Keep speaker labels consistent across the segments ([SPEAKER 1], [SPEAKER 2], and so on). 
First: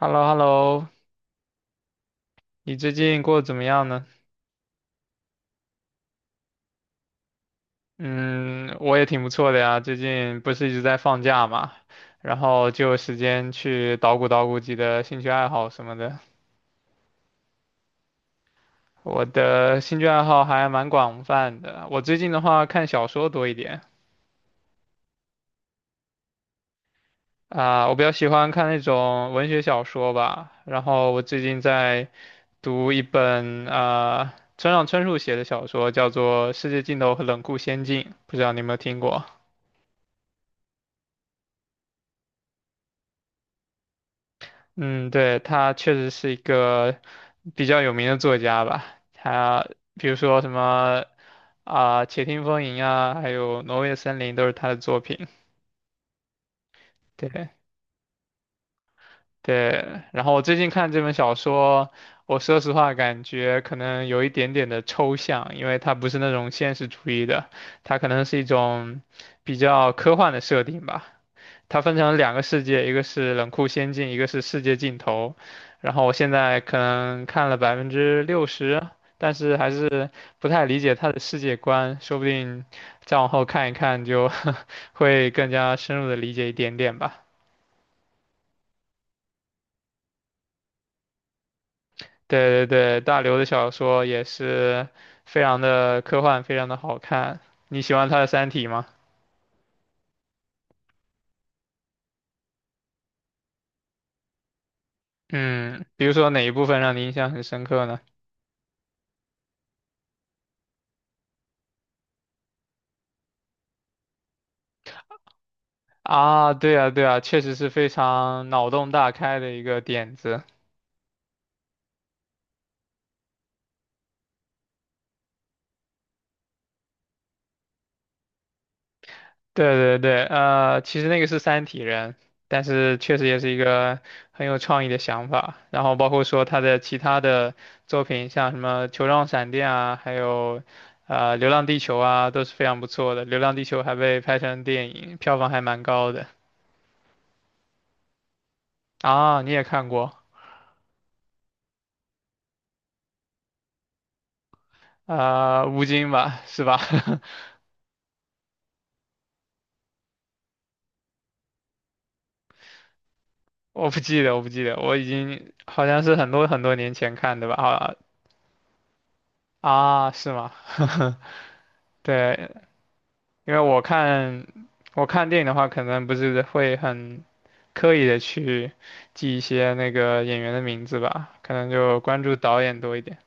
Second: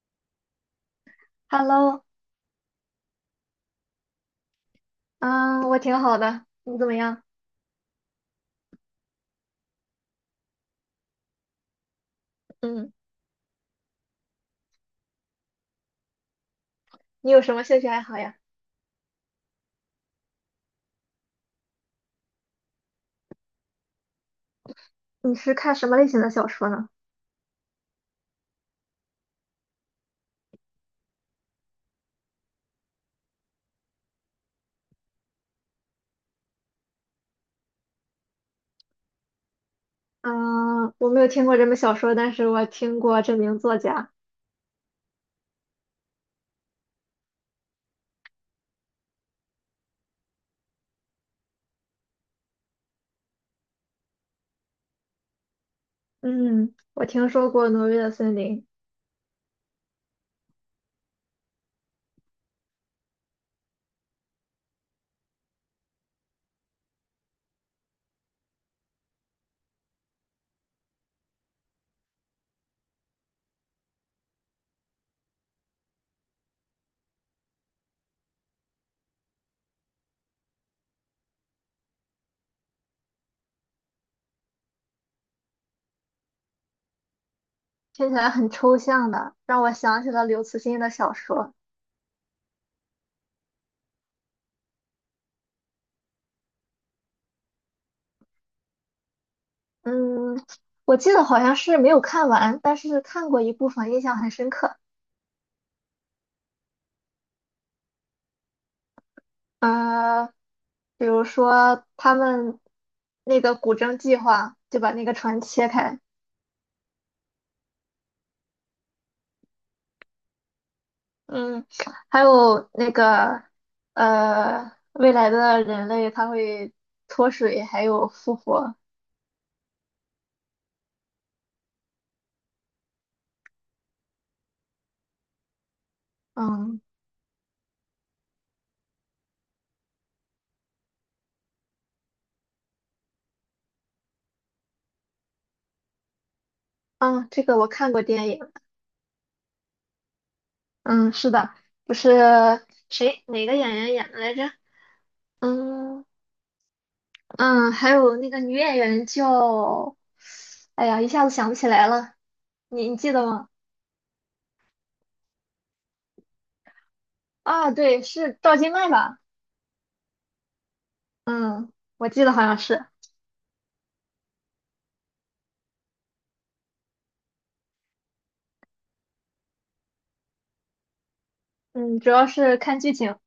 [SPEAKER 1] h e l l o h e l l o
[SPEAKER 2] Hello，
[SPEAKER 1] 你最近过得怎么样呢？
[SPEAKER 2] 嗯，我挺好的，你怎么样？
[SPEAKER 1] 嗯，我也挺不错的呀，最近不是一直在放假嘛，然后就
[SPEAKER 2] 嗯，
[SPEAKER 1] 有时间去捣鼓捣鼓自己的兴趣爱好什么的。
[SPEAKER 2] 你有什么兴趣爱好呀？
[SPEAKER 1] 我的兴趣爱好还蛮广泛的，我最近的话看小说多一点。
[SPEAKER 2] 你是看什么类型的小说呢？
[SPEAKER 1] 啊，我比较喜欢看那种文学小说吧，然后我最近在读一本啊村上春树写的小说，叫做《世界尽头和冷酷仙境》，不知道你有没有听过？
[SPEAKER 2] 嗯，我没有听过这本小说，但是我听过这名作家。
[SPEAKER 1] 嗯，对，他确实是一个比较有名的作家吧。他比如说什么啊，且听风吟》啊，还有《挪威的森林》都是他的作品。
[SPEAKER 2] 嗯，我听
[SPEAKER 1] 对
[SPEAKER 2] 说过《挪威的森林》，
[SPEAKER 1] 对，然后我最近看这本小说，我说实话感觉可能有一点点的抽象，因为它不是那种现实主义的，它可能是一种比较科幻的设定吧。它分成两个世界，一个是冷酷仙境，一个是世界尽头。然后我现在可能看了60%，但是还是不太理解它的世界观，说不定再往后看一看就 会更加深入的理解一点点吧。
[SPEAKER 2] 听起来很抽象的，让我想起了刘慈欣的小说。
[SPEAKER 1] 对对对，大刘的小说也是非常的科幻，非常的好看。你喜欢他的《三体》吗？
[SPEAKER 2] 嗯，我记得好像是没有看完，但是看过一部分，印象很深刻。
[SPEAKER 1] 嗯，比如说哪一部分让你印象很深刻呢？
[SPEAKER 2] 呃，比如说他们那个古筝计划，就把那个船切开。
[SPEAKER 1] 啊，对啊，对啊，确实是非常脑洞大开的一个点子。
[SPEAKER 2] 嗯，还有那个未来的人类他会脱水，还有复活。
[SPEAKER 1] 对对对，其实那个是三体人，但是确实也是一个很有创意的想法。然后包括说他的
[SPEAKER 2] 嗯
[SPEAKER 1] 其他的作品，像什么《球状闪电》啊，还有《流浪地球》啊，都是非常不错的。《流浪地球》还被拍成电影，票房还蛮高的
[SPEAKER 2] 嗯，这个我看过电影。
[SPEAKER 1] 啊。你也看过？
[SPEAKER 2] 嗯，是的，不是谁哪个演员演的来着？
[SPEAKER 1] 啊？吴
[SPEAKER 2] 嗯
[SPEAKER 1] 京吧，是吧？
[SPEAKER 2] 嗯，还有那个女演员叫，哎呀，一下子想不起来了。你记得吗？
[SPEAKER 1] 我不记得，我不记得，我已经好像是很多很多年前看的吧？
[SPEAKER 2] 啊，
[SPEAKER 1] 啊
[SPEAKER 2] 对，是赵今麦吧？
[SPEAKER 1] 啊，是吗？
[SPEAKER 2] 嗯，我记得好
[SPEAKER 1] 对，
[SPEAKER 2] 像是。
[SPEAKER 1] 因为我看电影的话，可能不是会很刻意的去记一些那个演员的名字吧，可能
[SPEAKER 2] 嗯，
[SPEAKER 1] 就
[SPEAKER 2] 主
[SPEAKER 1] 关
[SPEAKER 2] 要
[SPEAKER 1] 注
[SPEAKER 2] 是
[SPEAKER 1] 导
[SPEAKER 2] 看
[SPEAKER 1] 演
[SPEAKER 2] 剧
[SPEAKER 1] 多一
[SPEAKER 2] 情。
[SPEAKER 1] 点。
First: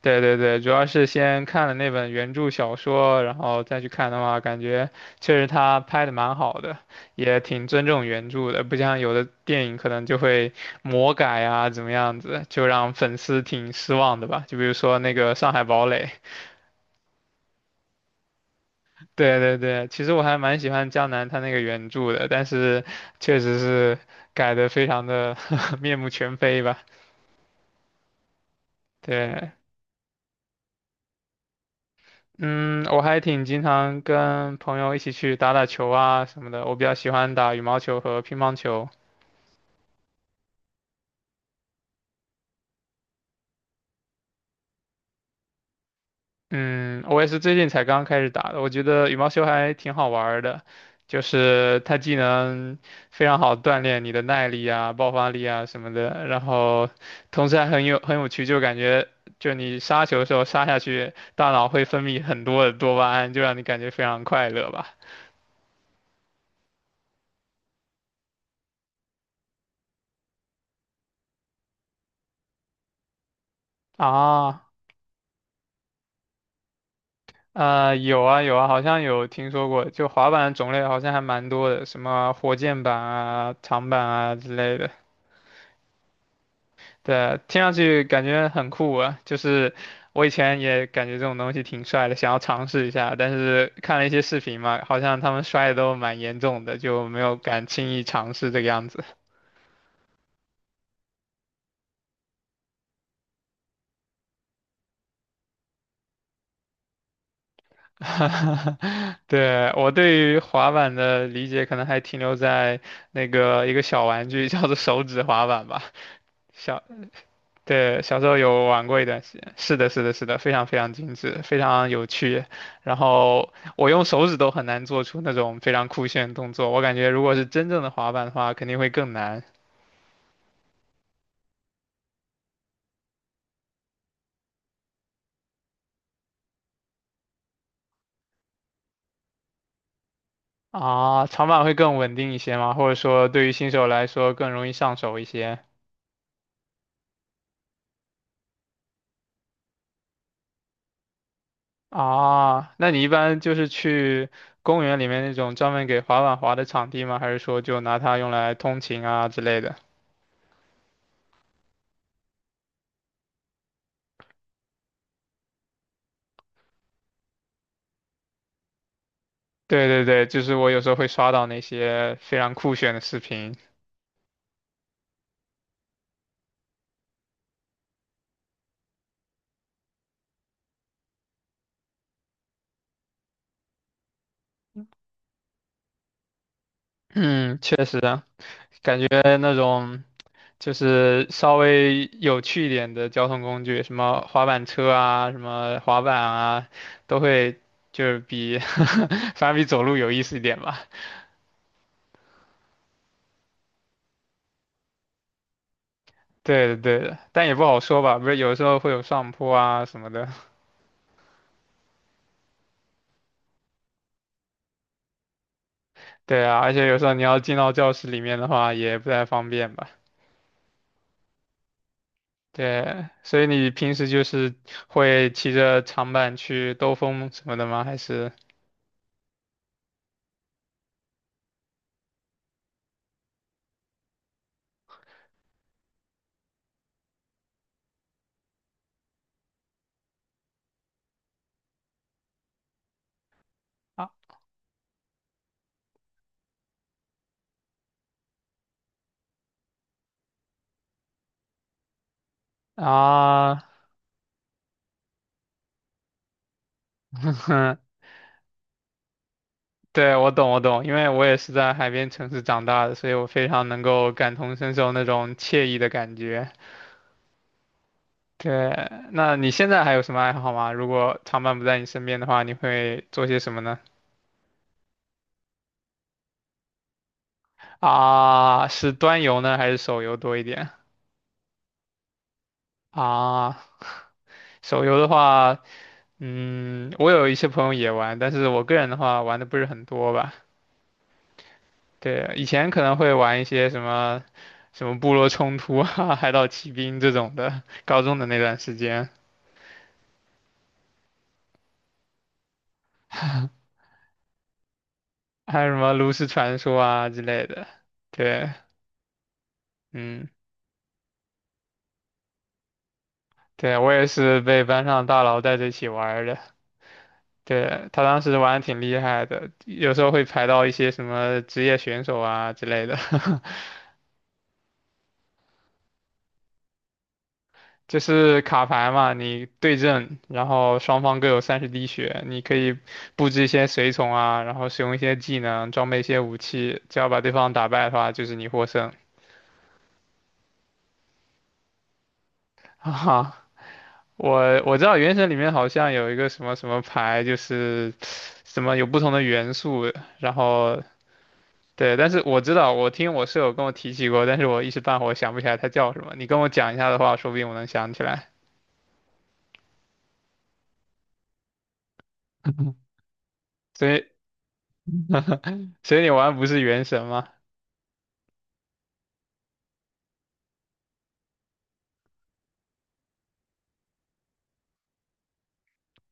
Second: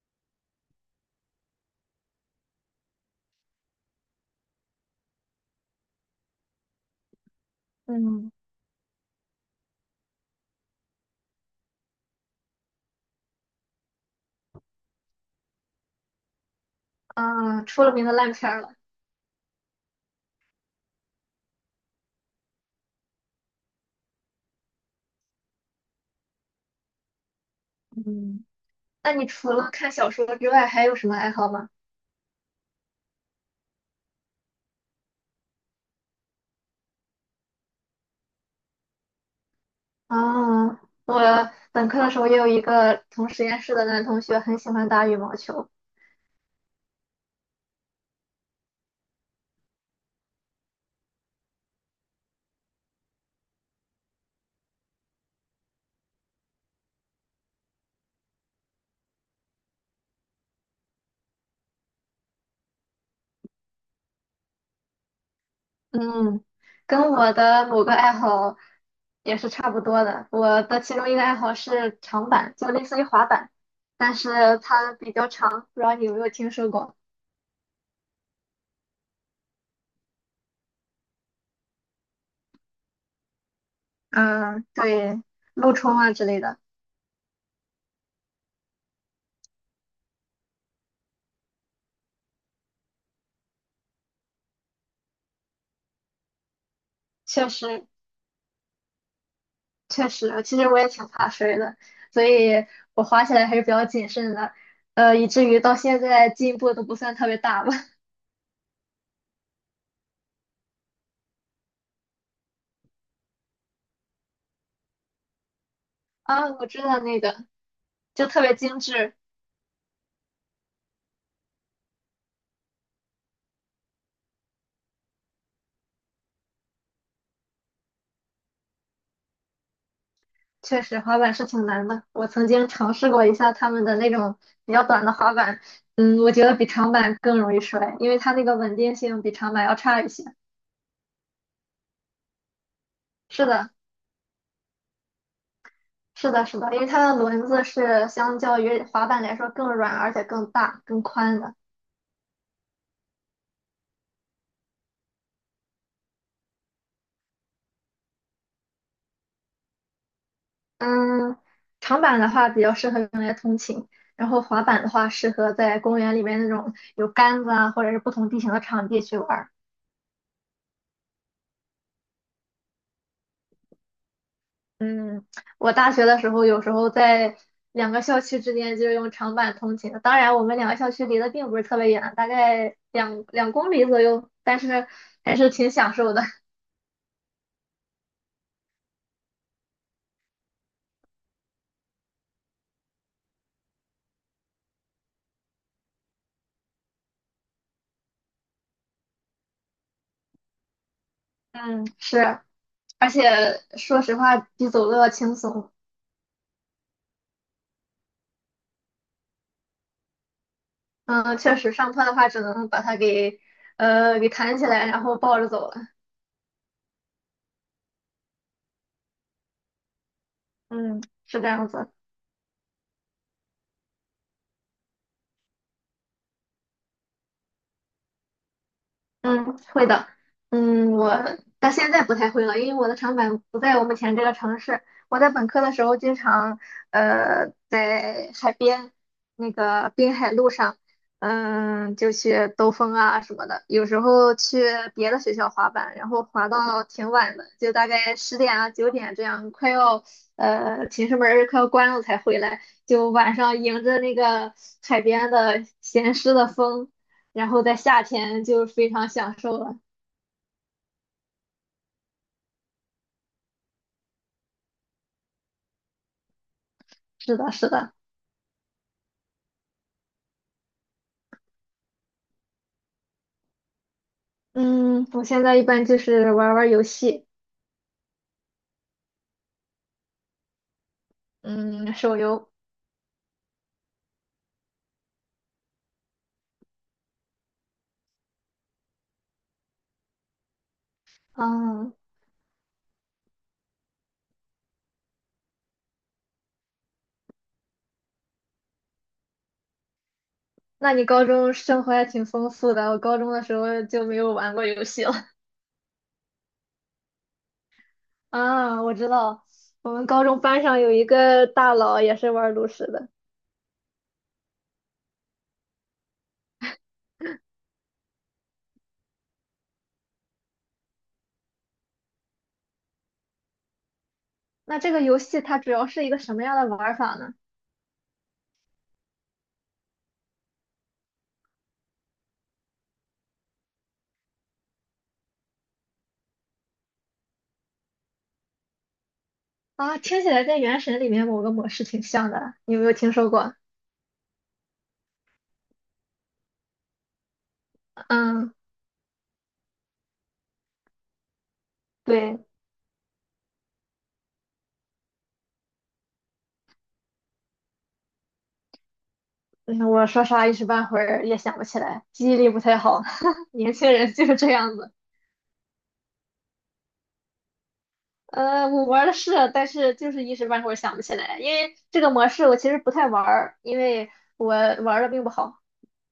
[SPEAKER 1] 对对对，主要是先看了那本原著小说，然后再去看的话，感觉确实他拍的蛮好的，也挺尊重原
[SPEAKER 2] 嗯
[SPEAKER 1] 著的，不像有的电影可能就会魔改啊，怎么样子，就让粉丝挺失望的吧。就比如说那个《上海堡垒》。
[SPEAKER 2] 嗯，出了名的烂片儿了。
[SPEAKER 1] 对对对，其实我还蛮喜欢江南他那个原著的，但是确实是改的非常的 面目全非吧。
[SPEAKER 2] 嗯。那你除
[SPEAKER 1] 对，
[SPEAKER 2] 了看小说之外，还有什么爱好吗？
[SPEAKER 1] 嗯，我还挺经常跟朋友一起去打打球啊什么的，我比较喜欢打羽毛球和乒乓球。
[SPEAKER 2] 啊，我本科的时候也有一个同实验室的男同学，很喜欢打羽毛球。
[SPEAKER 1] 嗯，我也是最近才刚开始打的，我觉得羽毛球还挺好玩儿的，就是它既能非常好锻炼你的耐力啊、爆发力啊什么的，然后同时还很有很有趣，就感觉就你杀球的时候杀下去，大脑会分泌很多的多巴胺，就让你感觉非常快乐吧。
[SPEAKER 2] 嗯，跟我的某个爱好也是差不多的。我的其中一个爱好是长板，就类似于滑板，但是
[SPEAKER 1] 啊，
[SPEAKER 2] 它比较长，不知道你有没有听说过？
[SPEAKER 1] 有啊有啊，好像有听说过，就滑板的种类好像还蛮多的，什么火箭板啊、长板啊之
[SPEAKER 2] 嗯，
[SPEAKER 1] 类的。
[SPEAKER 2] 对，陆冲啊之类的，
[SPEAKER 1] 对啊，听上去感觉很酷啊，就是我以前也感觉这种东西挺帅的，想要尝试一下，但是看了一些视频嘛，好像他们摔的都蛮严重的，就没有
[SPEAKER 2] 确
[SPEAKER 1] 敢
[SPEAKER 2] 实。
[SPEAKER 1] 轻易尝试这个样子。
[SPEAKER 2] 确实，其实我也挺怕摔的，所以我滑起来还是比较谨慎的，以至于到现在进步都不算特别大吧。
[SPEAKER 1] 对，我对于滑板的理解可能还停留在那个一个小玩具叫做手指滑板吧。
[SPEAKER 2] 啊，我知
[SPEAKER 1] 小。
[SPEAKER 2] 道那个，
[SPEAKER 1] 对，小时
[SPEAKER 2] 就
[SPEAKER 1] 候
[SPEAKER 2] 特别
[SPEAKER 1] 有
[SPEAKER 2] 精
[SPEAKER 1] 玩过一
[SPEAKER 2] 致，
[SPEAKER 1] 段时间，是的，是的，是的，非常非常精致，非常有趣。然后我用手指都很难做出那种非常酷炫的动作，我感觉如果是真正的滑板的话，肯定会更难。
[SPEAKER 2] 确实滑板是挺难的。我曾经尝试过一下他们的那种比较短的滑板，嗯，我觉得比长板更容易摔，因为它那个稳定性比长板要差一些。
[SPEAKER 1] 啊。长板会更稳定一些吗？或者说
[SPEAKER 2] 是
[SPEAKER 1] 对于新
[SPEAKER 2] 的，
[SPEAKER 1] 手来说更容易上手一些。
[SPEAKER 2] 是的，是的，因为它的轮子是相较于滑板来说更软，而且更大、更宽的。
[SPEAKER 1] 啊？那你一般就是去公园里面那种专门给滑板滑的场地吗？还是说就拿它用来通勤啊之类的？
[SPEAKER 2] 嗯，长板的话比较适合用来通勤，然后滑板的话适合在公园里面那种有杆子啊，或者是不同地形的场地去玩儿。
[SPEAKER 1] 对对对，就是我有时候会刷到那些非常酷炫的视频。
[SPEAKER 2] 嗯，我大学的时候有时候在两个校区之间就用长板通勤的，当然我们两个校区离得并不是特别远，大概两公里左右，但是还是挺享受的。
[SPEAKER 1] 嗯，确实啊，感觉那种就是稍微有趣一点的交通工具，什么滑板车啊，什么滑板啊，都会就是比 反正比走路有意思一点吧。
[SPEAKER 2] 嗯，是，而且说实话比走路要轻松。
[SPEAKER 1] 对的，对的，但也不好说吧，不是有时候会有上坡啊什么的。
[SPEAKER 2] 嗯，确实上坡的话只能把它给给弹起来，然后抱着走了。
[SPEAKER 1] 对啊，而且有时候你要进到教室里面的话，也不太方便吧。
[SPEAKER 2] 嗯，是这样子。
[SPEAKER 1] 对，所以你平时就是会骑着长板去兜风什么的吗？还是
[SPEAKER 2] 嗯，会的。嗯，我到现在不太会了，因为我的长板不在我目前这个城市。我在本科的时候，经常在海边那个滨海路上，嗯，就去兜风啊什么的。有时
[SPEAKER 1] 啊
[SPEAKER 2] 候去别的学校滑板，然后滑到挺晚的，就大概10点啊9点这样，快要寝室门儿快要关了才回来，就晚上
[SPEAKER 1] 啊？
[SPEAKER 2] 迎着那个海边的咸湿的风。然后在 夏天就非常享受了。
[SPEAKER 1] 对，我懂，我懂，因为我也是在海边城市长大的，所以我非常能够感同身受那种惬意的感觉。
[SPEAKER 2] 是的，是的，
[SPEAKER 1] 对，那你现在还有什么爱好吗？如果长伴不在你身边的话，你会做些什么呢？
[SPEAKER 2] 嗯，我现在一般就是玩儿玩儿游戏，
[SPEAKER 1] 啊，是端游呢，还是手游多一点？
[SPEAKER 2] 嗯，手游，
[SPEAKER 1] 啊，手游的话，嗯，我有一些朋友也玩，但是我个人的话玩的不是很多吧。
[SPEAKER 2] 嗯，
[SPEAKER 1] 对，以前可能会玩一些什么，什么部落冲突啊、海岛奇兵这种的，高中的那段时间。
[SPEAKER 2] 那你高中生活还挺丰富的，我高中的时候就没有玩过游戏了。
[SPEAKER 1] 还有什么炉石传说啊之类的。对，
[SPEAKER 2] 啊，我知道，我们高
[SPEAKER 1] 嗯，
[SPEAKER 2] 中班上有一个大佬也是玩炉石的。
[SPEAKER 1] 对，我也是被班上大佬带着一起玩儿的。对，他当时玩的挺厉害的，有时候会排到一些什么职业选手啊之类的，
[SPEAKER 2] 那这个游戏它主要是一个什么样的玩儿法呢？
[SPEAKER 1] 就是卡牌嘛，你对阵，然后双方各有30滴血，你可以布置一些随从啊，然后使用一些技能，装备一些武器，只要把对方打败的话，就是你获胜。
[SPEAKER 2] 啊，听起来跟《原神》里面某个模式挺像的，你 有没
[SPEAKER 1] 哈
[SPEAKER 2] 有听说
[SPEAKER 1] 哈，
[SPEAKER 2] 过？
[SPEAKER 1] 我知道原神里面好像有一个什么什么牌，就是
[SPEAKER 2] 嗯，
[SPEAKER 1] 什么有不同的元素，然后对，但是
[SPEAKER 2] 对。
[SPEAKER 1] 我知道，我听我舍友跟我提起过，但是我一时半会儿想不起来它叫什么。你跟我讲一下的话，说不定我能想起来。
[SPEAKER 2] 嗯，我说啥一时半会儿也想不起来，记忆力不太好，年
[SPEAKER 1] 所
[SPEAKER 2] 轻
[SPEAKER 1] 以
[SPEAKER 2] 人就是这样子。
[SPEAKER 1] 所以你玩不是原神吗？
[SPEAKER 2] 我玩的是，但是就是一时半会儿想不起来，因为这个模式我其实不太玩儿，因为我玩的并不好。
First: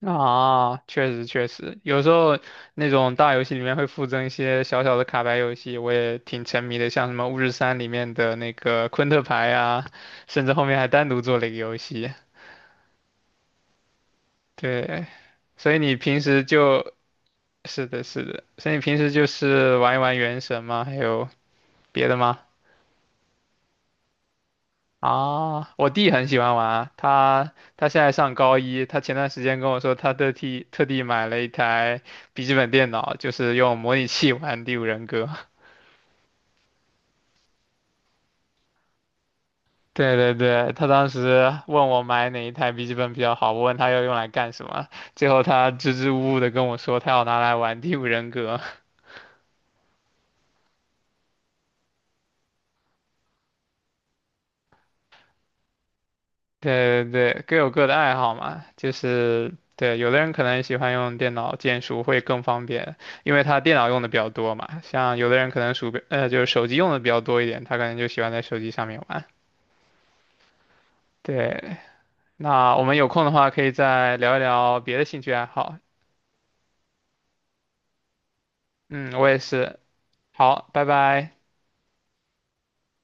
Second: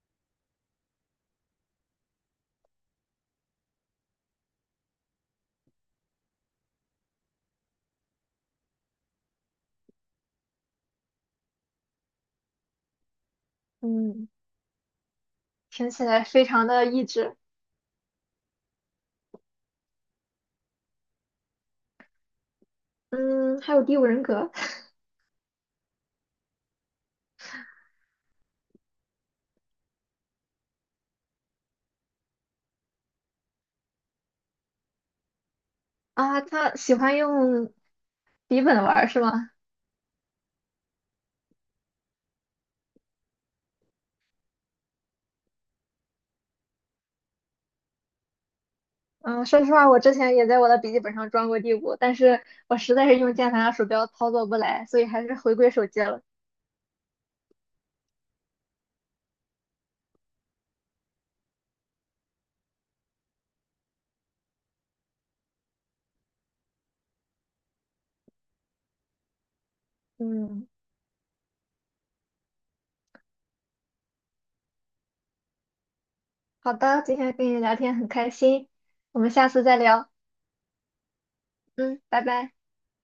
[SPEAKER 1] 啊，确实确实，有时候那种大游戏里面会附赠一些小小的卡牌游戏，我也挺沉迷的，像什么《巫师三》里面的那个昆特牌啊，甚至后面还单独做了一个游戏。
[SPEAKER 2] 嗯，
[SPEAKER 1] 对，所以
[SPEAKER 2] 听
[SPEAKER 1] 你
[SPEAKER 2] 起
[SPEAKER 1] 平
[SPEAKER 2] 来
[SPEAKER 1] 时
[SPEAKER 2] 非常的
[SPEAKER 1] 就
[SPEAKER 2] 益智。
[SPEAKER 1] 是的，是的，所以你平时就是玩一玩原神吗？还有别的吗？
[SPEAKER 2] 嗯，还有第五人格
[SPEAKER 1] 啊，我弟很喜欢玩啊他现在上高一，他前段时间跟我说，他特地特地买了一台笔记本电脑，就是用模拟器玩《第五人格》。
[SPEAKER 2] 啊，他喜欢用笔本玩儿是吗？
[SPEAKER 1] 对对对，他当时问我买哪一台笔记本比较好，我问他要用来干什么，最后他支支吾吾的跟我说，他要拿来玩《第五人格》。
[SPEAKER 2] 嗯，说实话，我之前也在我的笔记本上装过第五，但是我实在是用键盘和鼠标操作不来，所以还是回归手机了。
[SPEAKER 1] 对对对，各有各的爱好嘛，就是对，有的人可能喜欢用电脑键鼠会更方便，因为他电脑用的比较多嘛。像有的人可能鼠标，就是手机用的比较多一点，他可能就喜欢在手机上面玩。
[SPEAKER 2] 嗯。
[SPEAKER 1] 对，那我们有空的话可以再聊一聊别的兴趣爱好。
[SPEAKER 2] 好的，今天跟你聊天很开心，
[SPEAKER 1] 嗯，
[SPEAKER 2] 我
[SPEAKER 1] 我
[SPEAKER 2] 们
[SPEAKER 1] 也
[SPEAKER 2] 下次再
[SPEAKER 1] 是。
[SPEAKER 2] 聊。
[SPEAKER 1] 好，拜拜。
[SPEAKER 2] 嗯，拜拜。